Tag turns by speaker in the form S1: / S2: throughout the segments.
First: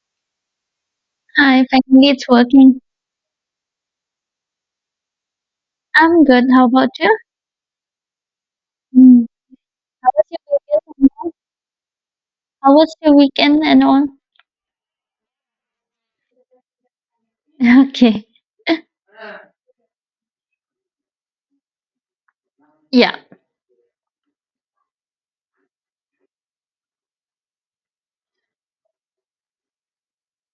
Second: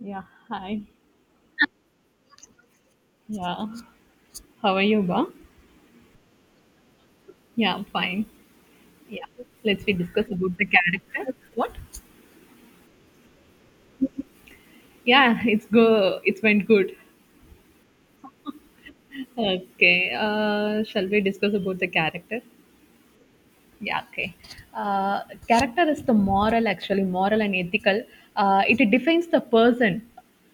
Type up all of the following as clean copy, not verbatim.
S1: Yeah, hi.
S2: Hi, finally it's working.
S1: Yeah, how are you, Ba?
S2: I'm good. How about you?
S1: Yeah, fine. Yeah,
S2: Mm.
S1: let's we
S2: How
S1: discuss
S2: was your
S1: about the
S2: weekend? And all?
S1: character. What?
S2: How was your weekend and all?
S1: Yeah, it's go. It went good.
S2: Okay.
S1: Okay. Shall we discuss about the character?
S2: Yeah.
S1: Yeah, okay. Uh, character is the moral, actually, moral and ethical. It defines the person.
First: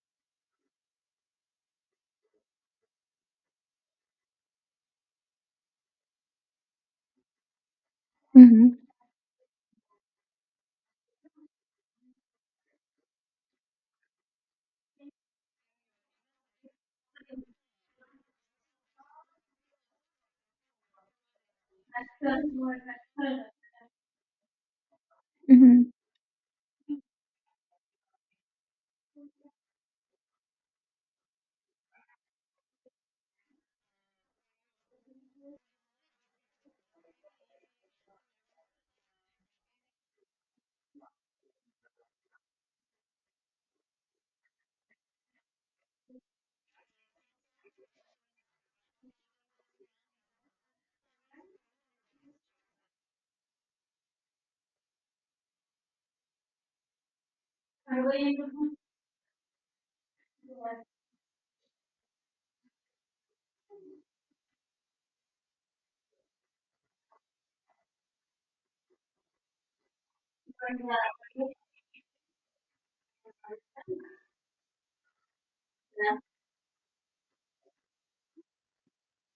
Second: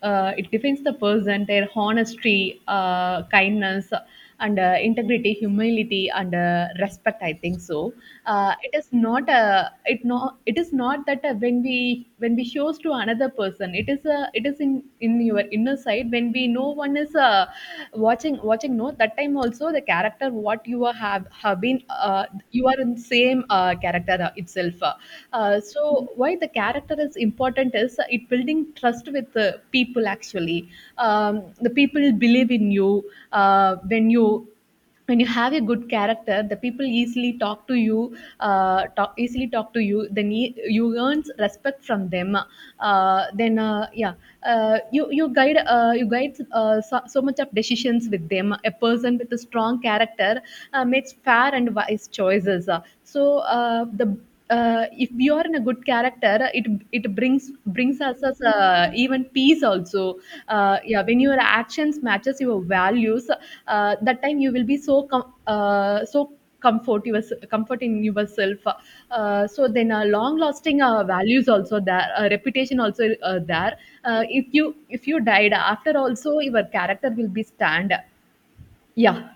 S1: It defines the person, their honesty, kindness, and integrity, humility, and respect. I think so. It
S2: Mm-hmm.
S1: is not a. It no. It is not that when we shows to another person, it is a. It is in your inner side when we no one is watching. No, that time also the character what you are have been uh, you are in same character itself, uh,
S2: Mm-hmm.
S1: so why the character is important is, it building trust with the people actually. um, the people believe in you when you when you have a good character. The people easily talk to you, easily talk to you, then you earn respect from them, then yeah you you guide, so much of decisions with them. A person with a strong character makes fair and wise choices. So the If we are in a good character, it brings us as, even peace also. Yeah, when your actions matches your values, that time you will be so comfort yours comfort in yourself. So long lasting values also there, reputation also there. Uh, if you if you died after also, your character will be stand. Yeah,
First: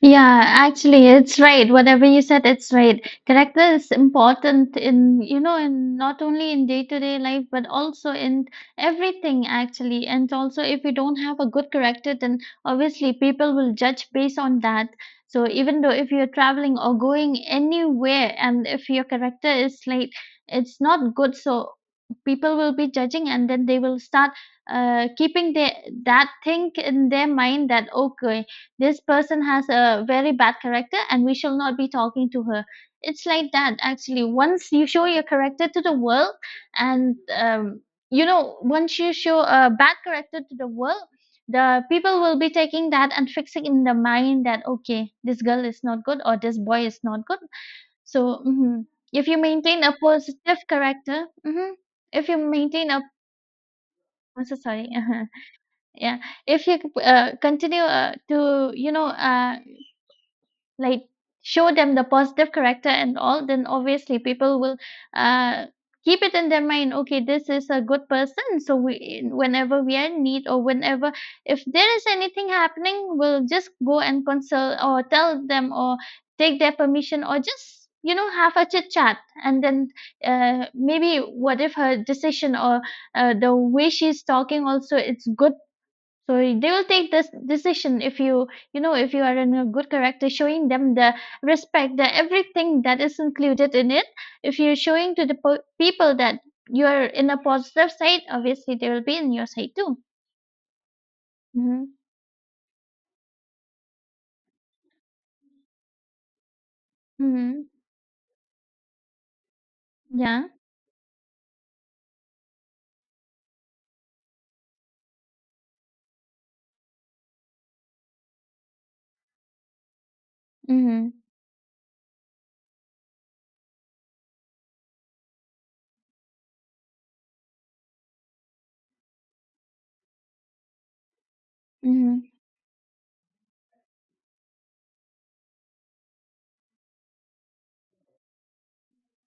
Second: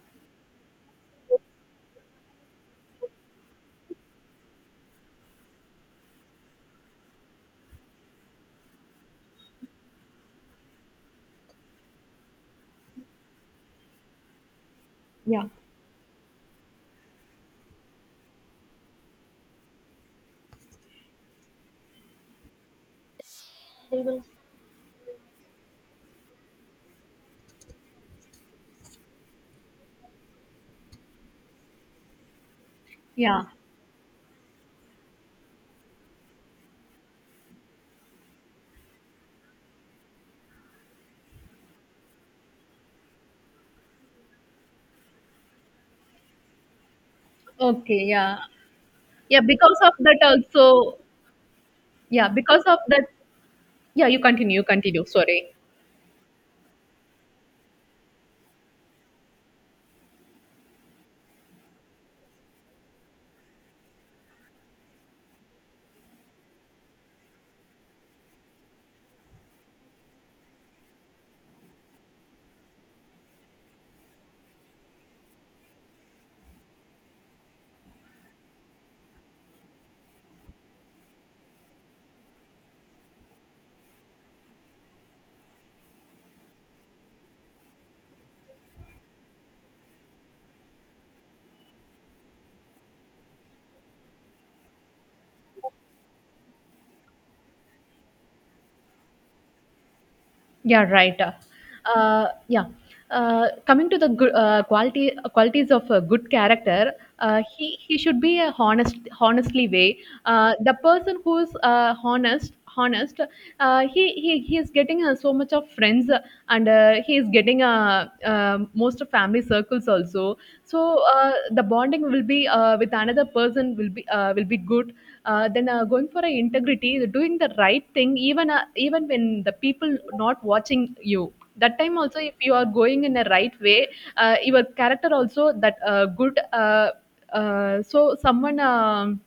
S2: Yeah, actually, it's right. Whatever you said, it's right. Character is important in, you know, in not only in day-to-day life, but also in everything, actually. And also, if you don't have a good character, then obviously people will judge based on that. So
S1: yeah.
S2: even though if you're traveling or going anywhere, and if your character is like, it's not good, so people will be judging, and then they will start keeping their, that thing in their mind that, okay, this person has a very bad character and we shall not be talking to her. It's like
S1: Yeah.
S2: that actually. Once you show your character to the world and you know, once you show a bad character to the world, the people will be taking that and fixing in the mind that, okay, this girl is not good or this boy is not good.
S1: Okay. Yeah.
S2: So mhm. If you
S1: Yeah. Because
S2: maintain a
S1: of that,
S2: positive
S1: also.
S2: character, mhm, if
S1: Yeah.
S2: you
S1: Because of
S2: maintain a
S1: that. Yeah. You
S2: I'm so
S1: continue. You
S2: sorry
S1: continue. Sorry.
S2: yeah, if you continue to, you know, like show them the positive character and all, then obviously people will uh keep it in their mind, okay, this is a good person, so we, whenever we are in need or whenever, if there is anything happening, we'll just go and consult or tell them or take their permission or just, you know, have a chit chat and then maybe what if her decision or the way she's talking also it's good, so they will take this decision. If you, you know, if you are in a good character, showing them the respect, the everything that is included in it. If you're showing to the po- people that you're in a positive side, obviously they will be in your side too.
S1: Yeah, right.
S2: Mm-hmm.
S1: Uh, yeah. Coming to the good, quality qualities of a good character, uh, he
S2: Mm-hmm.
S1: he should be a honest, honestly way.
S2: Yeah.
S1: The person who's honest, he he is getting so much of friends, and he is getting most of family circles also. So,
S2: Mm-hmm.
S1: the bonding will be, with another person will be, will be good. Then Going for a integrity, doing the right thing, even even when the people not watching you, that time also
S2: Mm-hmm.
S1: if you are going in a right way, your character also that good so someone.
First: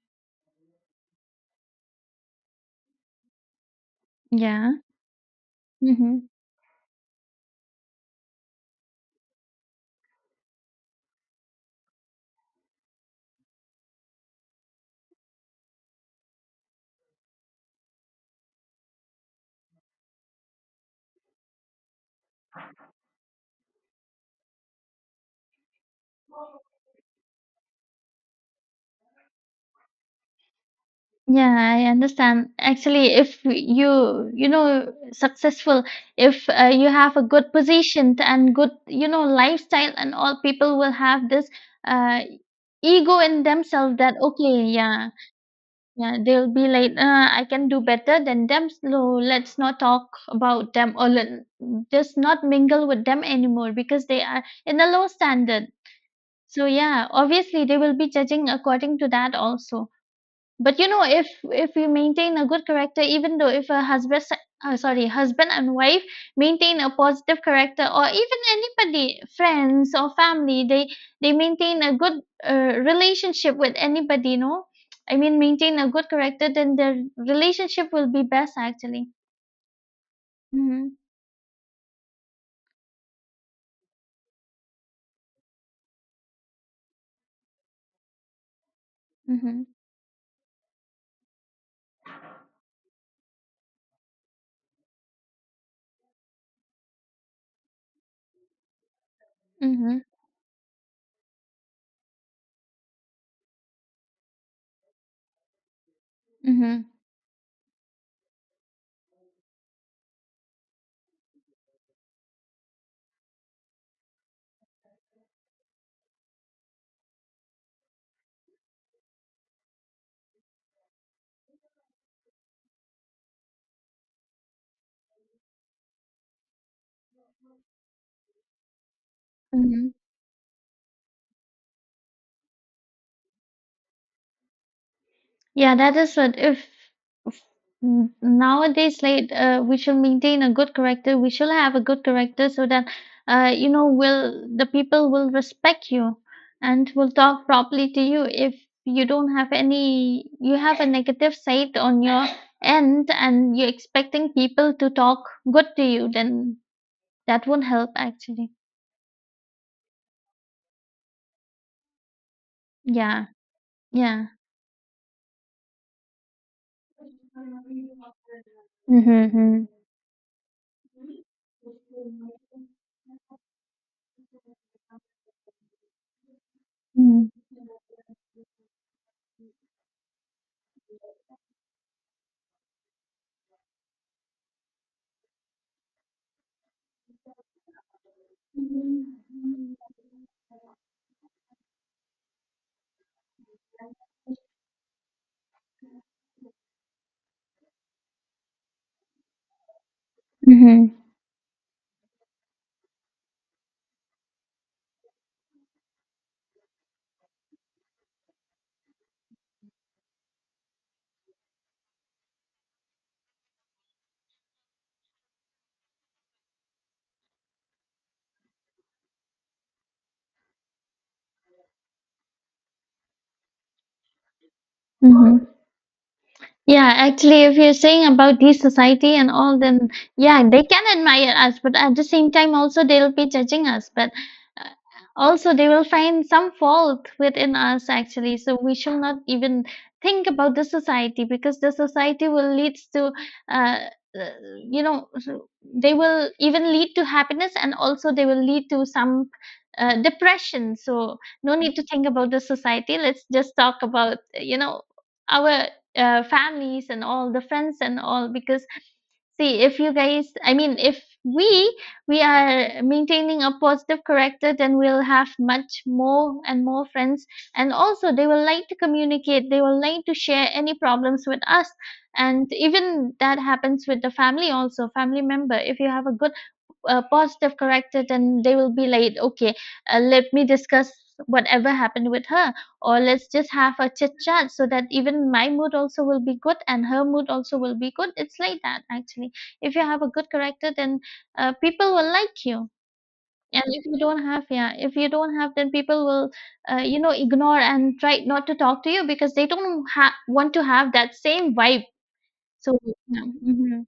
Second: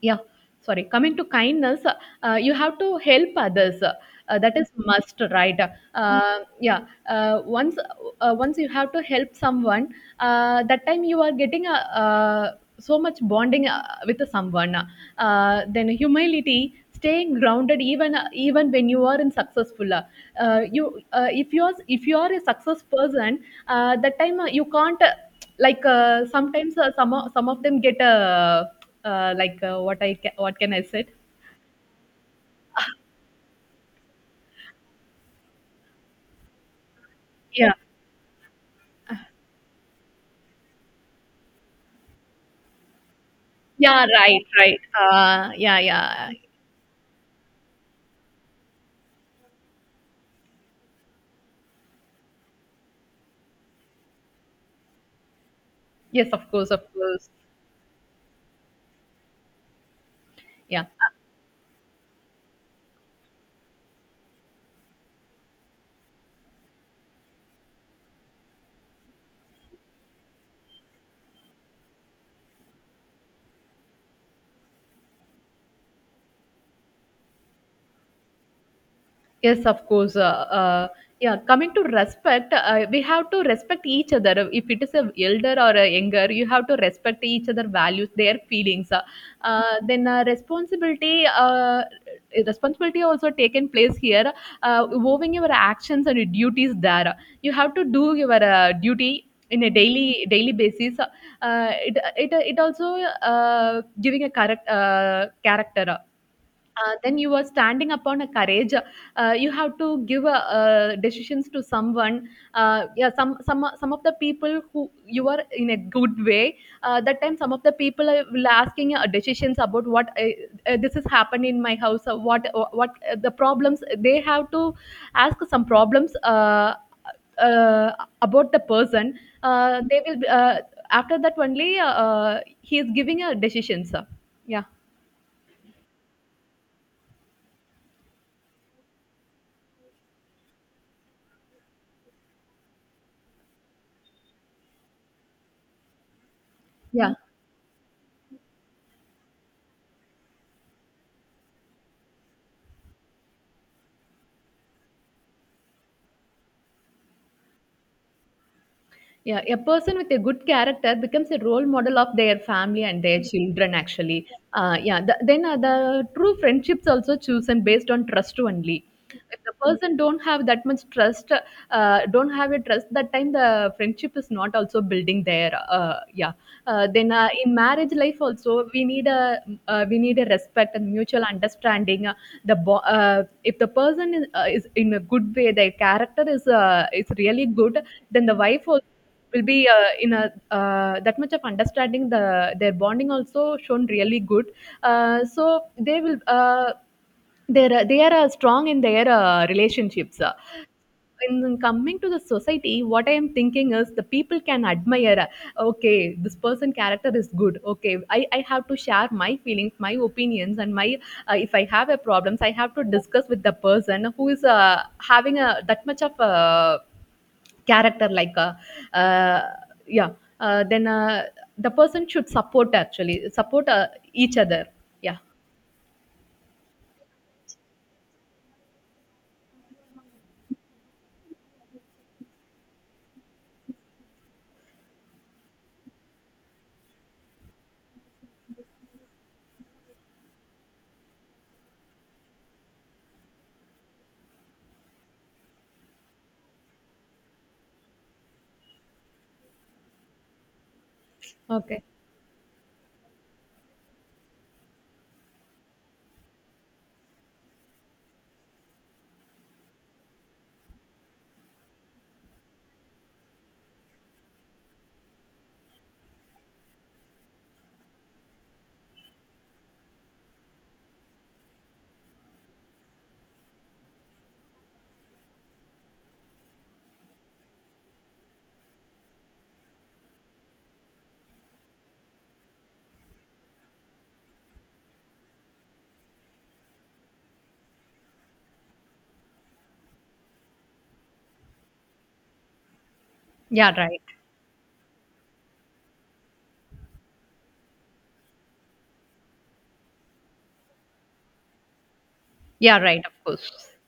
S1: Yeah sorry coming to kindness, you have to help others, that is
S2: Yeah.
S1: must, right?
S2: Mm-hmm.
S1: uh, yeah uh, once Once you have to help someone, that time you are getting a, so much bonding with someone. Then humility, staying grounded, even when you are in successful, you if you are a success person, that time you can't, sometimes some of them get, what can I say?
S2: Yeah, I understand. Actually, if you, you know, successful, if you have a good
S1: Yeah,
S2: position and good, you know, lifestyle and all, people will have this uh, ego in themselves
S1: yeah,
S2: that,
S1: right,
S2: okay,
S1: right.
S2: yeah, yeah,
S1: Yeah.
S2: they'll be like, I can do better than them, so let's not talk about them or let, just not mingle with them anymore because they are in a low standard.
S1: Yes, of
S2: So,
S1: course, of
S2: yeah,
S1: course.
S2: obviously they will be judging according to that also. But
S1: Yeah.
S2: you know, if we maintain a good character, even though if a husband, sorry, husband and wife maintain a positive character, or even anybody, friends or family, they maintain a good relationship with anybody. You know, I mean, maintain a good character, then their relationship will be best actually.
S1: Yes, of course.
S2: Mm-hmm.
S1: Yeah, coming to respect, we have to respect each other. If it is a elder or a younger, you have to respect each other values, their feelings.
S2: Mm-hmm.
S1: Then Responsibility, responsibility also taken place here. Owing your actions and your duties there, you have to do your duty in a
S2: Mm-hmm.
S1: daily basis. It also giving a correct character.
S2: Mm-hmm.
S1: Then you are standing upon a courage. You have to give a, decisions to someone. Yeah, some of the people who you are in a good way. That time, some of the people will asking decisions about what, this has happened in my house. What the problems they have to ask, some problems. Uh, about the person.
S2: Mm-hmm.
S1: They will, after that only, he is giving a decision. Sir. Yeah.
S2: Yeah, that is what if. N- Nowadays, like we should maintain a good character. We should have a good character so that you know will the people will respect you and will
S1: Yeah.
S2: talk properly to you. If you don't have any, you have a negative side on your end, and you're expecting people to talk good to you, then that won't help actually.
S1: Yeah, a person with a good character becomes a role model of their family and their
S2: Yeah,
S1: children, actually.
S2: yeah.
S1: Yeah, the true friendships also chosen based on trust only.
S2: Mm-hmm.
S1: If the
S2: Mm-hmm.
S1: person don't have that much trust, don't have a trust, that time the friendship is not also building there. Yeah. Then
S2: Мгм.
S1: In marriage life also, we need a, we need a respect and mutual understanding. If the person is in a good way, their character is, is really good, then the wife also will
S2: Мгм.
S1: be in a, that much of understanding. The their bonding also shown really good, so they will, they are strong in their relationships. In coming to the society, what I am thinking is the people can admire, okay, this person character is good. I have to share my feelings, my opinions, and my, if I have a problems, I have to discuss with the person who is, having a that much of a character, like a uh, yeah then the person should support, actually support, each other. Yeah,
S2: Мгм. Yeah, actually, if you're saying about this society and all, then yeah, they can admire us, but at the same time, also they'll be judging us. But uh, also, they will find some fault within us, actually. So we should not even think about the society because the society will lead to, uh, uh, you know, so they will even lead to happiness and also they will lead to some depression. So no need to
S1: okay.
S2: think about the society. Let's just talk about, you know, our families and all the friends and all because, see, if you guys, I mean, if we are maintaining a positive character, then we'll have much more and more friends, and also they will like to communicate, they will like to share any problems with us. And even that happens with the family also. Family member, if you have a good positive corrected, and they will be like, okay, let me discuss whatever happened with her or let's just have a chit chat so that even my mood also will be good and her mood also will be good. It's like that actually. If you have a good character, then people will like you. And
S1: Yeah,
S2: if you
S1: right.
S2: don't have, yeah, if you don't have, then people will you know, ignore and try not to talk to you because they don't ha- want to have that same vibe. So
S1: Yeah, right, of
S2: yeah.
S1: course.
S2: Mhm.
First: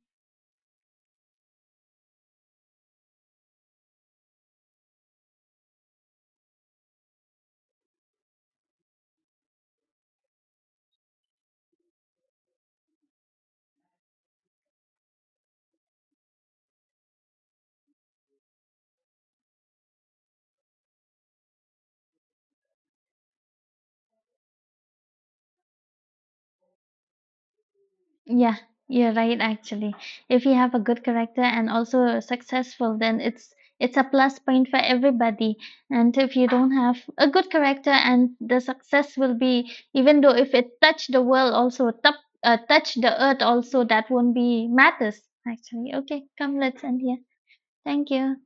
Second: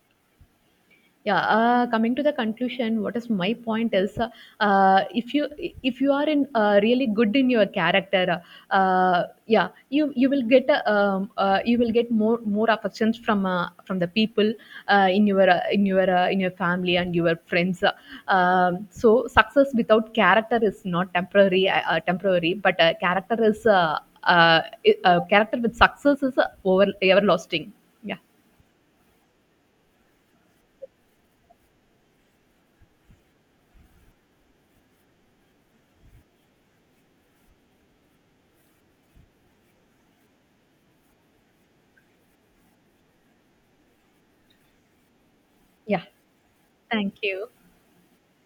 S1: Yeah, coming to the conclusion, what is my point is, uh, if you if you are in, really good in your character, uh, uh, yeah, you will get, you will get more affections from, from the people in your family and your friends. So success without character is not temporary, temporary, but character is, uh, character with success is, over everlasting. Yeah,
S2: Yeah, you're right actually. If you have a good character and also successful, then it's a plus point for everybody. And if you don't have a good character and the success will be, even though if it touch the world also top, touch the earth also, that won't be matters actually.
S1: yeah.
S2: Okay, come, let's end
S1: Thank
S2: here.
S1: you.
S2: Thank you.